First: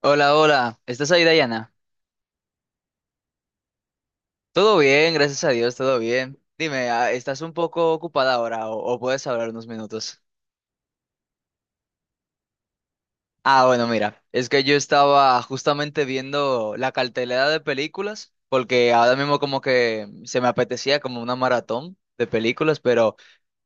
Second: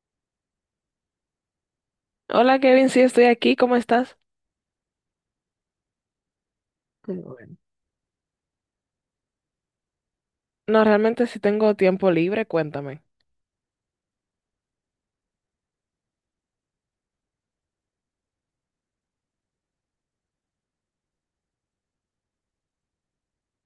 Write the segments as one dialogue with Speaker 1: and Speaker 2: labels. Speaker 1: Hola, hola. ¿Estás ahí, Dayana?
Speaker 2: Hola Kevin, sí estoy aquí, ¿cómo estás?
Speaker 1: Todo bien, gracias a Dios, todo bien. Dime, ¿estás un
Speaker 2: Bueno.
Speaker 1: poco ocupada ahora o puedes hablar unos minutos?
Speaker 2: No, realmente si tengo tiempo libre, cuéntame.
Speaker 1: Ah, bueno, mira, es que yo estaba justamente viendo la cartelera de películas, porque ahora mismo como que se me apetecía como una maratón de películas, pero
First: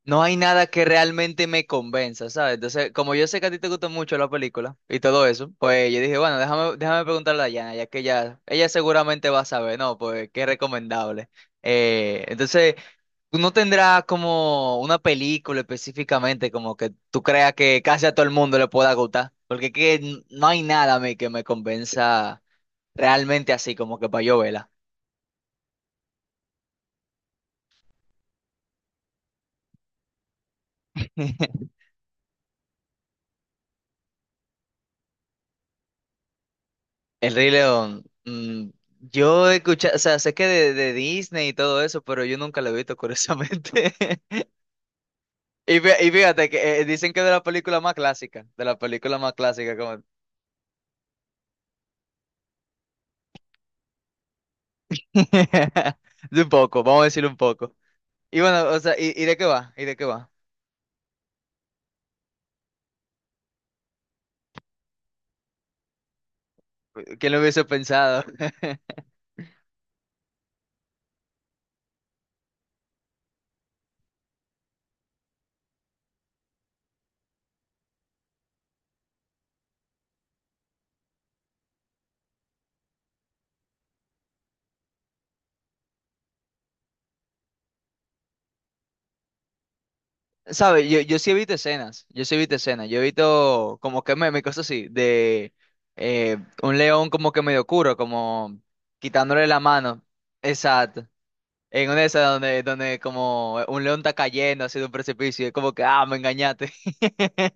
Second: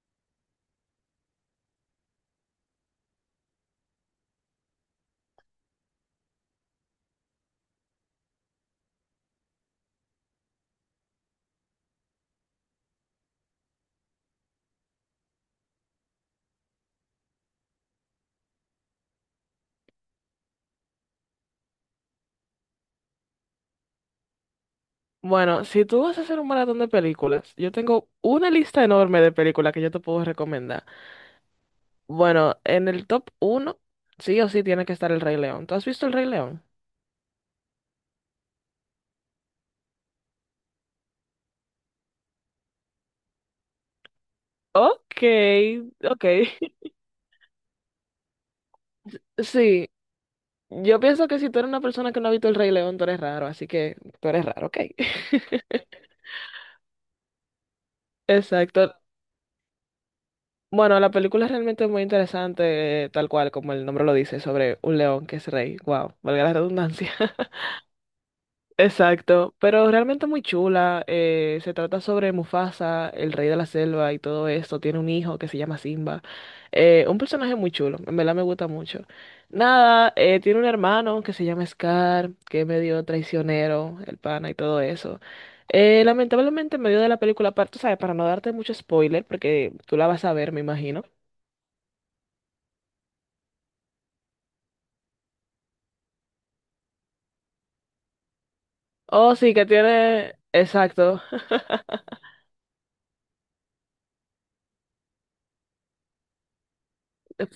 Speaker 1: no hay nada que realmente me convenza, ¿sabes? Entonces, como yo sé que a ti te gusta mucho la película y todo eso, pues yo dije, bueno, déjame preguntarle a Yana, ya que ella seguramente va a saber, ¿no? Pues qué recomendable. Entonces, tú no tendrás como una película específicamente como que tú creas que casi a todo el mundo le pueda gustar, porque no hay nada a mí que me convenza realmente así, como que para yo verla.
Speaker 2: Bueno, si tú vas a hacer un maratón de películas, yo tengo una lista enorme de películas que yo te puedo recomendar. Bueno, en el top uno sí o sí tiene que estar El Rey León. ¿Tú has visto El Rey León?
Speaker 1: El Rey León. Yo he escuchado, o sea, sé que de Disney y todo eso, pero yo nunca lo he visto, curiosamente.
Speaker 2: Ok,
Speaker 1: Y
Speaker 2: ok.
Speaker 1: fíjate que dicen que es de la película más clásica,
Speaker 2: Sí,
Speaker 1: como...
Speaker 2: yo pienso que si tú eres una persona que no ha visto El Rey León, tú eres raro, así que tú eres raro, ok.
Speaker 1: De un poco, vamos a decir un poco. Y bueno, o sea,
Speaker 2: Exacto.
Speaker 1: y de qué va? ¿Y de qué va?
Speaker 2: Bueno, la película es realmente muy interesante, tal cual como el nombre lo dice, sobre un león que es rey. Wow, valga la redundancia.
Speaker 1: ¿Quién lo hubiese pensado?
Speaker 2: Exacto, pero realmente muy chula. Se trata sobre Mufasa, el rey de la selva y todo esto. Tiene un hijo que se llama Simba. Un personaje muy chulo, en verdad me gusta mucho. Nada, tiene un hermano que se llama Scar, que es medio traicionero, el pana y todo eso. Lamentablemente, en medio de la película, para, tú sabes, para no darte mucho spoiler, porque tú la vas a ver, me
Speaker 1: ¿Sabes? Yo,
Speaker 2: imagino.
Speaker 1: yo sí he visto escenas, yo he visto como que me cosas así, de eh, un león como que medio oscuro, como
Speaker 2: Oh,
Speaker 1: quitándole
Speaker 2: sí,
Speaker 1: la
Speaker 2: que
Speaker 1: mano.
Speaker 2: tiene.
Speaker 1: Exacto.
Speaker 2: Exacto.
Speaker 1: En una de esas donde como un león está cayendo hacia un precipicio, y es como que, ah, me engañaste.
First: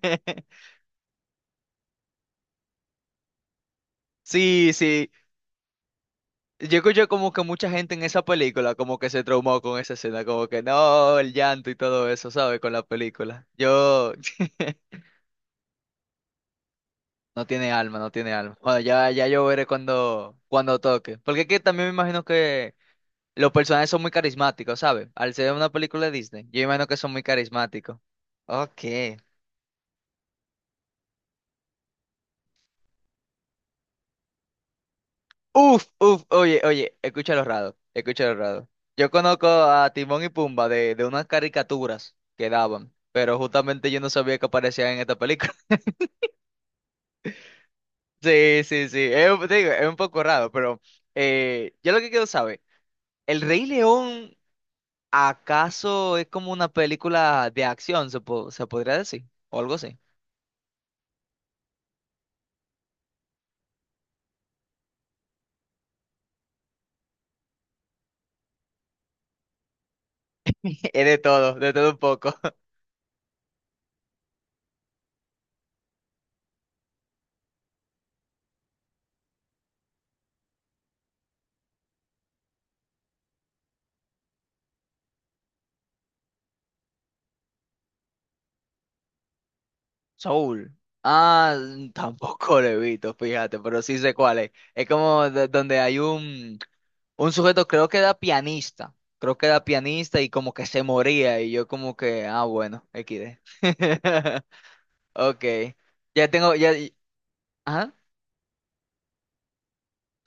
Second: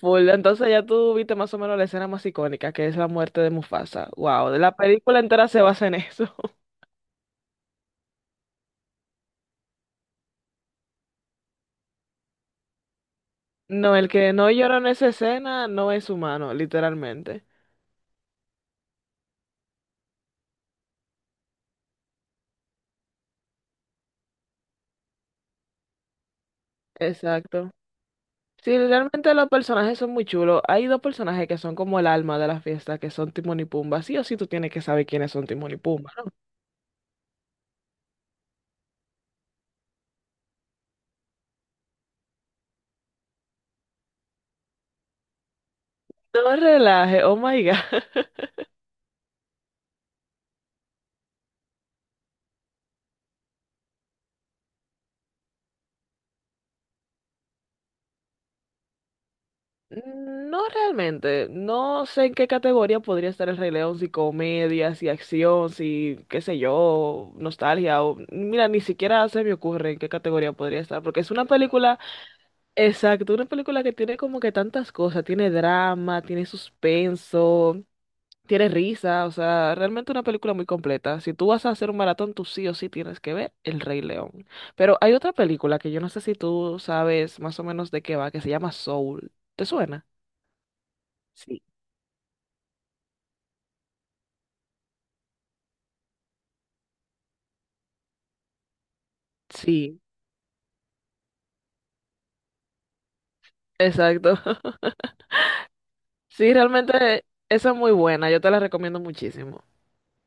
Speaker 2: Full. Entonces ya tú viste más o menos la escena más icónica, que es la muerte de Mufasa. Wow,
Speaker 1: Sí,
Speaker 2: la
Speaker 1: sí.
Speaker 2: película entera se basa en eso.
Speaker 1: Yo escucho como que mucha gente en esa película como que se traumó con esa escena, como que no, el llanto y todo eso, ¿sabes? Con la película.
Speaker 2: No, el
Speaker 1: Yo...
Speaker 2: que no llora en esa escena no es humano, literalmente.
Speaker 1: No tiene alma, no tiene alma. Bueno, ya yo veré cuando toque. Porque es que también me imagino que los personajes son muy carismáticos, ¿sabes? Al ser una película de Disney, yo imagino que son muy
Speaker 2: Exacto.
Speaker 1: carismáticos.
Speaker 2: Sí,
Speaker 1: Ok.
Speaker 2: realmente los personajes son muy chulos. Hay dos personajes que son como el alma de la fiesta, que son Timón y Pumba. Sí o sí tú tienes que saber quiénes son Timón y
Speaker 1: Uf,
Speaker 2: Pumba,
Speaker 1: uf,
Speaker 2: ¿no?
Speaker 1: oye, oye, escucha los raros, escucha los raros. Yo conozco a Timón y Pumba de unas caricaturas que daban, pero justamente yo no sabía que aparecían en esta película.
Speaker 2: No relaje, oh my God.
Speaker 1: Sí, sí, sí, es, te digo, es un poco raro, pero yo lo que quiero saber, ¿El Rey León acaso es como una película de acción, se podría decir? O algo así.
Speaker 2: No realmente, no sé en qué categoría podría estar el Rey León, si comedia, si acción, si qué sé yo, nostalgia, o mira, ni siquiera se me ocurre en qué categoría podría estar,
Speaker 1: Es
Speaker 2: porque es una
Speaker 1: de todo un
Speaker 2: película,
Speaker 1: poco.
Speaker 2: exacto, una película que tiene como que tantas cosas, tiene drama, tiene suspenso, tiene risa, o sea, realmente una película muy completa. Si tú vas a hacer un maratón, tú sí o sí tienes que ver El Rey León. Pero hay otra película que yo no sé si tú sabes más o menos de qué va, que se llama Soul. ¿Te suena?
Speaker 1: Soul. Ah,
Speaker 2: Sí.
Speaker 1: tampoco lo he visto, fíjate, pero sí sé cuál es. Es como donde hay un... Un sujeto creo que era pianista, creo que era
Speaker 2: Sí,
Speaker 1: pianista y como que se moría y yo como que, ah, bueno, XD.
Speaker 2: exacto.
Speaker 1: Ok, ya
Speaker 2: Sí,
Speaker 1: tengo,
Speaker 2: realmente esa es muy
Speaker 1: ajá.
Speaker 2: buena, yo te la recomiendo muchísimo.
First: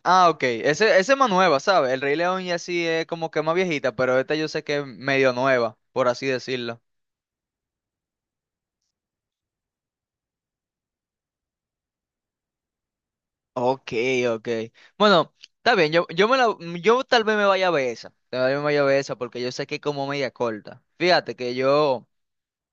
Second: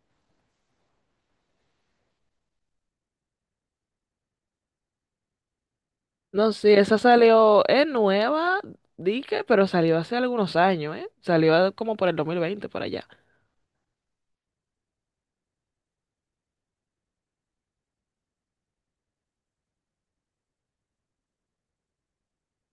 Speaker 1: Ah, ok, ese es más nueva, ¿sabes? El Rey León ya sí es como que más viejita, pero esta yo sé que es medio nueva, por así
Speaker 2: No, sí,
Speaker 1: decirlo.
Speaker 2: esa salió, es nueva, dije, pero salió hace algunos años, ¿eh? Salió como por el 2020, por allá.
Speaker 1: Ok, ok. Bueno, está bien, yo tal vez me vaya a ver esa, tal vez me vaya a ver esa porque yo sé que es como media corta. Fíjate que yo...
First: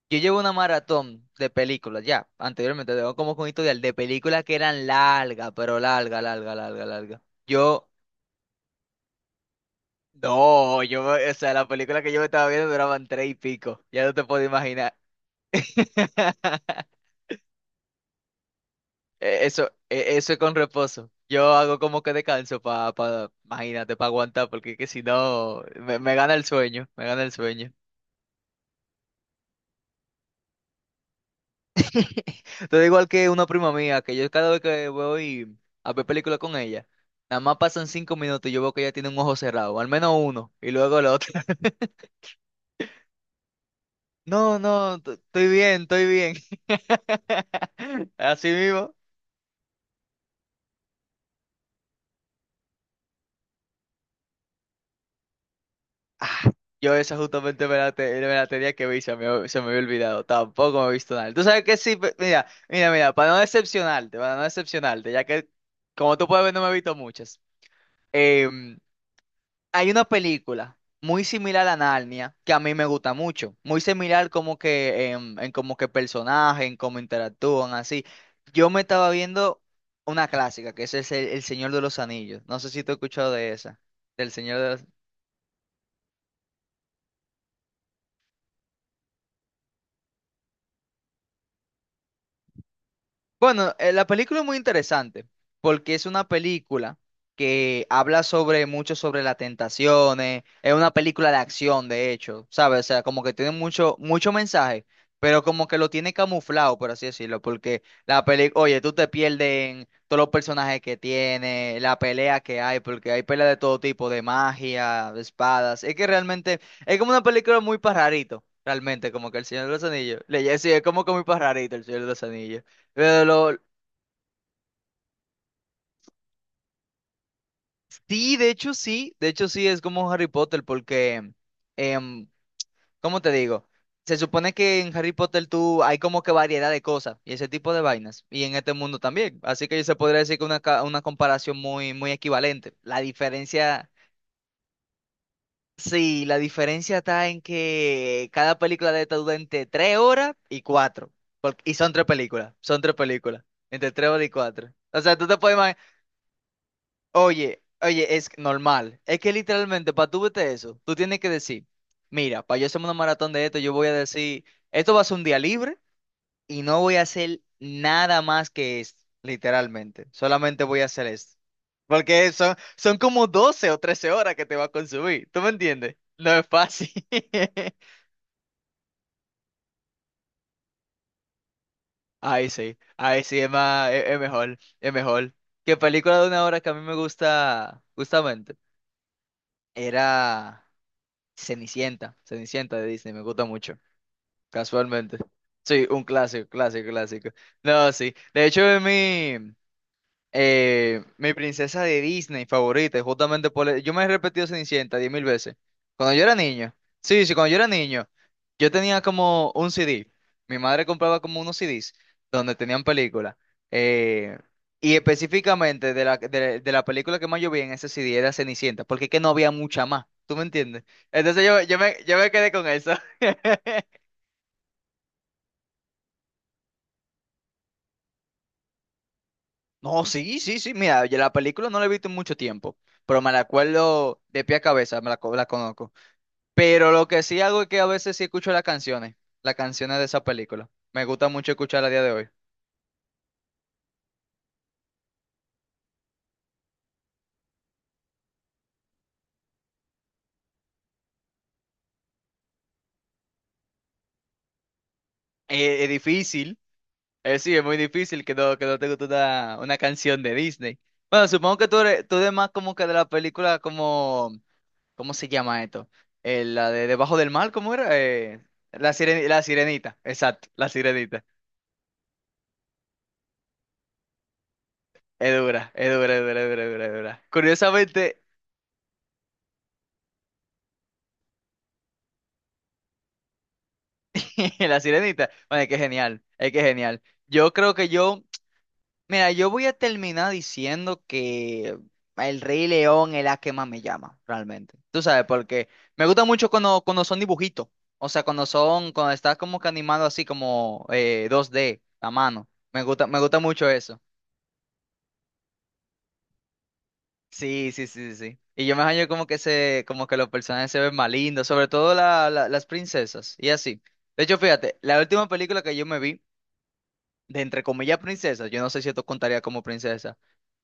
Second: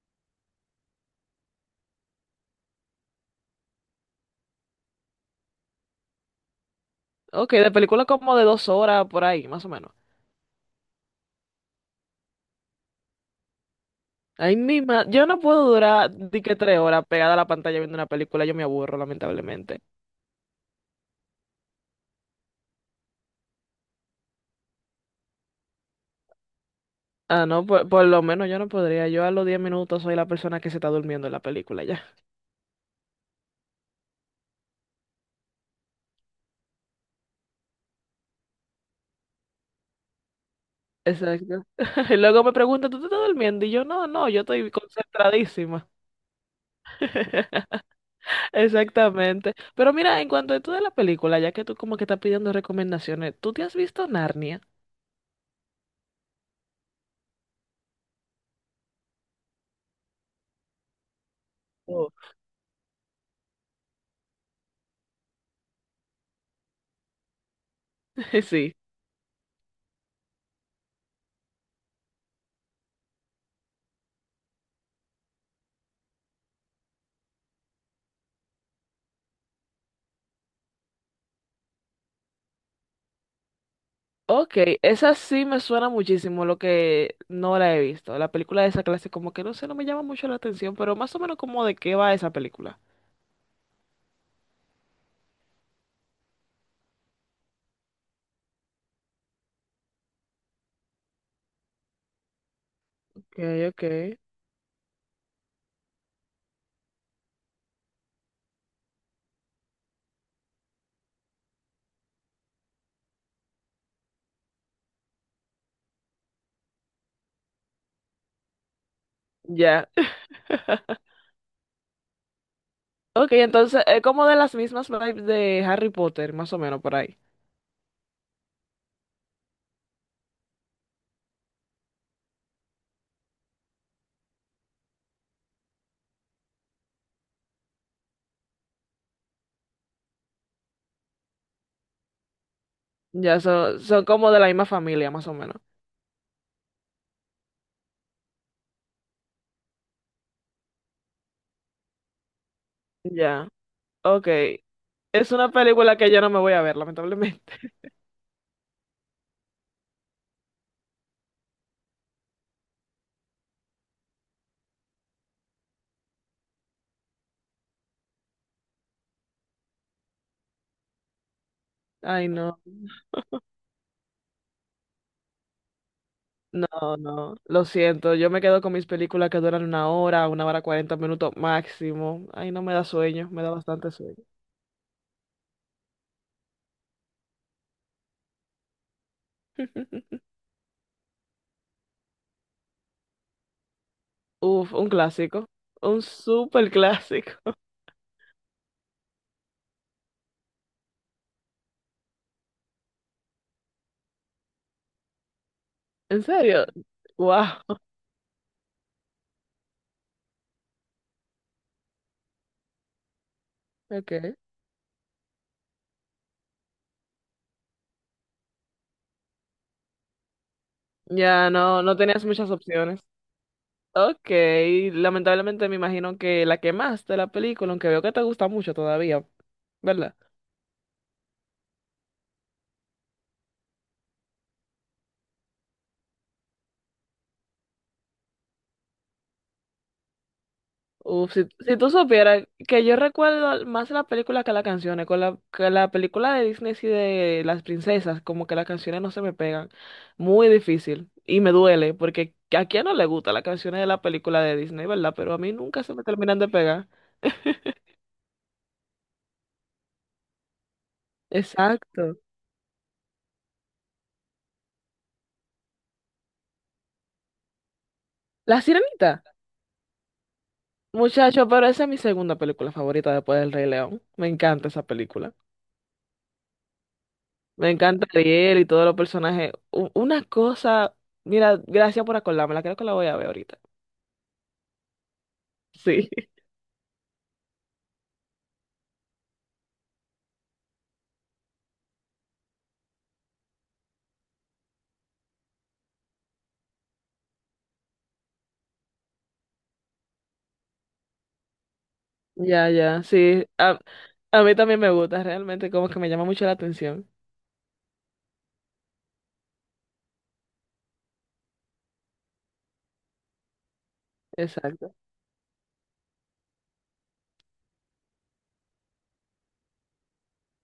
Speaker 1: Yo llevo una maratón de películas, ya, anteriormente, tengo como con historial de películas que eran largas, pero larga, larga, larga, larga.
Speaker 2: Ok, de
Speaker 1: Yo,
Speaker 2: película como de 2 horas, por ahí, más o menos.
Speaker 1: no, o sea, la película que yo me estaba viendo duraban tres y pico, ya no te puedo
Speaker 2: Ahí
Speaker 1: imaginar.
Speaker 2: misma, yo no puedo durar, di tres horas pegada a la pantalla viendo una película, yo me aburro,
Speaker 1: Eso,
Speaker 2: lamentablemente.
Speaker 1: eso es con reposo. Yo hago como que descanso imagínate, para aguantar, porque es que si no, me me gana el
Speaker 2: Ah, no,
Speaker 1: sueño.
Speaker 2: por lo menos yo no podría, yo a los 10 minutos soy la persona que se está durmiendo en la película.
Speaker 1: Todo igual que una prima mía, que yo cada vez que voy a ver películas con ella, nada más pasan 5 minutos y yo veo que ella tiene un ojo cerrado, al menos uno, y luego el otro.
Speaker 2: Exacto. Y luego me pregunta, ¿tú te estás durmiendo? Y yo, no, no, yo
Speaker 1: No,
Speaker 2: estoy
Speaker 1: no, estoy bien,
Speaker 2: concentradísima.
Speaker 1: estoy bien. Así mismo.
Speaker 2: Exactamente. Pero mira, en cuanto a esto de la película, ya que tú como que estás pidiendo recomendaciones, ¿tú te has visto Narnia?
Speaker 1: Ah, yo esa justamente me la tenía que ver y se me había olvidado. Tampoco me he visto nada. Tú sabes que sí,
Speaker 2: Oh.
Speaker 1: pe- mira, mira, mira, para no decepcionarte, ya que como tú puedes ver no me he visto muchas.
Speaker 2: Sí.
Speaker 1: Em, Hay una película muy similar a Narnia que a mí me gusta mucho. Muy similar como que en como que personaje, en cómo interactúan, así. Yo me estaba viendo una clásica, que es El Señor de los Anillos. No sé si tú has escuchado de esa. Del
Speaker 2: Ok,
Speaker 1: Señor de los...
Speaker 2: esa sí me suena muchísimo, lo que no la he visto. La película de esa clase como que no sé, no me llama mucho la atención, pero más o menos como de qué va esa película.
Speaker 1: Bueno, la película es muy interesante porque es una película que habla sobre mucho sobre las tentaciones, es una película de acción, de hecho, ¿sabes? O sea, como que
Speaker 2: Ok,
Speaker 1: tiene
Speaker 2: ok.
Speaker 1: mucho, mucho mensaje, pero como que lo tiene camuflado, por así decirlo, porque la película, oye, tú te pierdes en todos los personajes que tiene, la pelea que hay, porque hay peleas de todo tipo, de magia, de espadas, es que realmente es como una película muy pajarito, realmente, como que El Señor de los
Speaker 2: Ya.
Speaker 1: Anillos, le sí, es como que muy pajarito El Señor de los Anillos. Eh,
Speaker 2: Ok,
Speaker 1: lo-
Speaker 2: entonces es como de las mismas vibes de Harry Potter, más o menos por ahí.
Speaker 1: sí, de hecho sí, es como Harry Potter porque, em, ¿cómo te digo? Se supone que en Harry Potter tú hay como que variedad de cosas y ese tipo de vainas y en este mundo también, así que se podría decir que una comparación muy, muy equivalente. La
Speaker 2: Ya son,
Speaker 1: diferencia,
Speaker 2: son como de la misma familia, más o menos.
Speaker 1: sí, la diferencia está en que cada película de esta dura entre 3 horas y 4, porque- y son tres películas,
Speaker 2: Ya,
Speaker 1: entre tres horas
Speaker 2: ok.
Speaker 1: y cuatro. O sea, tú
Speaker 2: Es
Speaker 1: te
Speaker 2: una
Speaker 1: puedes imaginar.
Speaker 2: película que yo no me voy a ver, lamentablemente.
Speaker 1: Oye, oye, es normal. Es que literalmente, para tú verte eso, tú tienes que decir, mira, para yo hacerme una maratón de esto, yo voy a decir, esto va a ser un día libre y no voy a hacer nada más que esto, literalmente. Solamente voy a hacer esto.
Speaker 2: Ay,
Speaker 1: Porque son,
Speaker 2: no,
Speaker 1: son como 12 o 13 horas que te va a consumir. ¿Tú me entiendes? No es
Speaker 2: no,
Speaker 1: fácil.
Speaker 2: no. Lo siento, yo me quedo con mis películas que duran 1 hora, 1 hora 40 minutos máximo. Ay, no me da
Speaker 1: Ahí
Speaker 2: sueño,
Speaker 1: sí,
Speaker 2: me
Speaker 1: es
Speaker 2: da bastante
Speaker 1: más, es,
Speaker 2: sueño.
Speaker 1: es mejor, es mejor. ¿Qué película de 1 hora que a mí me gusta, justamente, era... Cenicienta, Cenicienta de Disney, me gusta mucho,
Speaker 2: Uf, un
Speaker 1: casualmente.
Speaker 2: clásico.
Speaker 1: Sí,
Speaker 2: Un
Speaker 1: un clásico,
Speaker 2: súper
Speaker 1: clásico, clásico.
Speaker 2: clásico.
Speaker 1: No, sí. De hecho, es mi, mi princesa de Disney favorita, y justamente por... e- Yo me he repetido Cenicienta 10.000 veces. Cuando
Speaker 2: ¿En
Speaker 1: yo era
Speaker 2: serio?
Speaker 1: niño, sí, sí, cuando yo era
Speaker 2: Wow.
Speaker 1: niño, yo tenía como un CD. Mi madre compraba como unos CDs donde tenían películas.
Speaker 2: Ok.
Speaker 1: Eh, y específicamente de la película que más yo vi en ese CD era Cenicienta, porque es que no había mucha más, ¿tú me entiendes? Entonces
Speaker 2: Ya no, no
Speaker 1: yo
Speaker 2: tenías
Speaker 1: me
Speaker 2: muchas
Speaker 1: quedé con eso.
Speaker 2: opciones. Ok, lamentablemente me imagino que la quemaste la película, aunque veo que te gusta mucho todavía,
Speaker 1: No,
Speaker 2: ¿verdad?
Speaker 1: sí, sí, sí. Mira, yo la película no la he visto en mucho tiempo, pero me la acuerdo de pie a cabeza, la conozco. Pero lo que sí hago es que a veces sí escucho las canciones de esa película. Me gusta
Speaker 2: Uf, si,
Speaker 1: mucho
Speaker 2: si
Speaker 1: escuchar
Speaker 2: tú
Speaker 1: a día de hoy.
Speaker 2: supieras que yo recuerdo más la película que las canciones, con la, que la película de Disney y de las princesas, como que las canciones no se me pegan, muy difícil y me duele, porque a quién no le gusta las canciones de la película de Disney, ¿verdad? Pero a mí nunca
Speaker 1: Es
Speaker 2: se me terminan de
Speaker 1: difícil,
Speaker 2: pegar.
Speaker 1: sí, es muy difícil que no te guste una canción de Disney. Bueno, supongo que tú
Speaker 2: Exacto.
Speaker 1: eres más como que de la película como, ¿cómo se llama esto? La de Debajo del Mar, ¿cómo era?
Speaker 2: La Sirenita,
Speaker 1: La Sirenita, exacto, la Sirenita.
Speaker 2: muchacho, pero esa es mi segunda película favorita después del Rey León, me encanta esa película.
Speaker 1: Es dura, es dura, es dura, es dura, es dura, es dura.
Speaker 2: Me encanta
Speaker 1: Curiosamente,
Speaker 2: Ariel y todos los personajes. Una cosa, mira, gracias por acordármela, creo que la voy a ver ahorita.
Speaker 1: la Sirenita, bueno, es que es
Speaker 2: Sí.
Speaker 1: genial, es que es genial. Yo creo que yo... Mira, yo voy a terminar diciendo que El Rey León es la que más me llama, realmente. Tú sabes, porque me gusta mucho cuando son dibujitos. O sea, cuando son, cuando estás como que animado así como 2D, a mano.
Speaker 2: Ya, ya,
Speaker 1: Me gusta
Speaker 2: sí.
Speaker 1: mucho
Speaker 2: A,
Speaker 1: eso.
Speaker 2: a mí también me gusta, realmente, como que me llama mucho la atención.
Speaker 1: Sí, sí, sí, sí, sí. Y yo me hallo como que los personajes se ven más lindos, sobre todo las princesas, y así. De hecho, fíjate,
Speaker 2: Exacto.
Speaker 1: la última película que yo me vi, de entre comillas princesas, yo no sé si esto contaría como princesa,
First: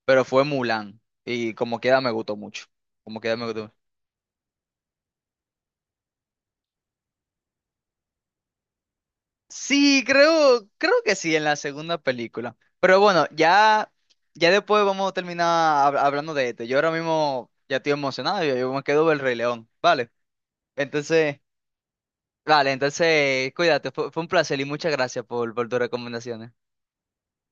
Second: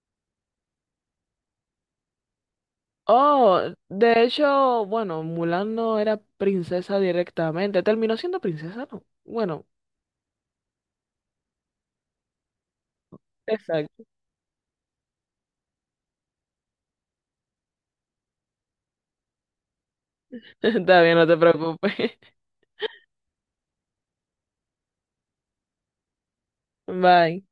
Speaker 1: pero fue Mulan. Y como queda me gustó mucho. Como queda me
Speaker 2: Oh,
Speaker 1: gustó.
Speaker 2: de hecho, bueno, Mulan no era princesa directamente, terminó siendo princesa, ¿no? Bueno,
Speaker 1: Sí, creo que sí, en la segunda película. Pero bueno, ya,
Speaker 2: exacto.
Speaker 1: ya después vamos a terminar hablando de esto. Yo ahora mismo ya estoy emocionado, yo me quedo del Rey León, ¿vale?
Speaker 2: Está bien, no te
Speaker 1: Entonces,
Speaker 2: preocupes.
Speaker 1: vale, entonces, cuídate, fue un placer y muchas gracias por tus recomendaciones.
Speaker 2: Bye.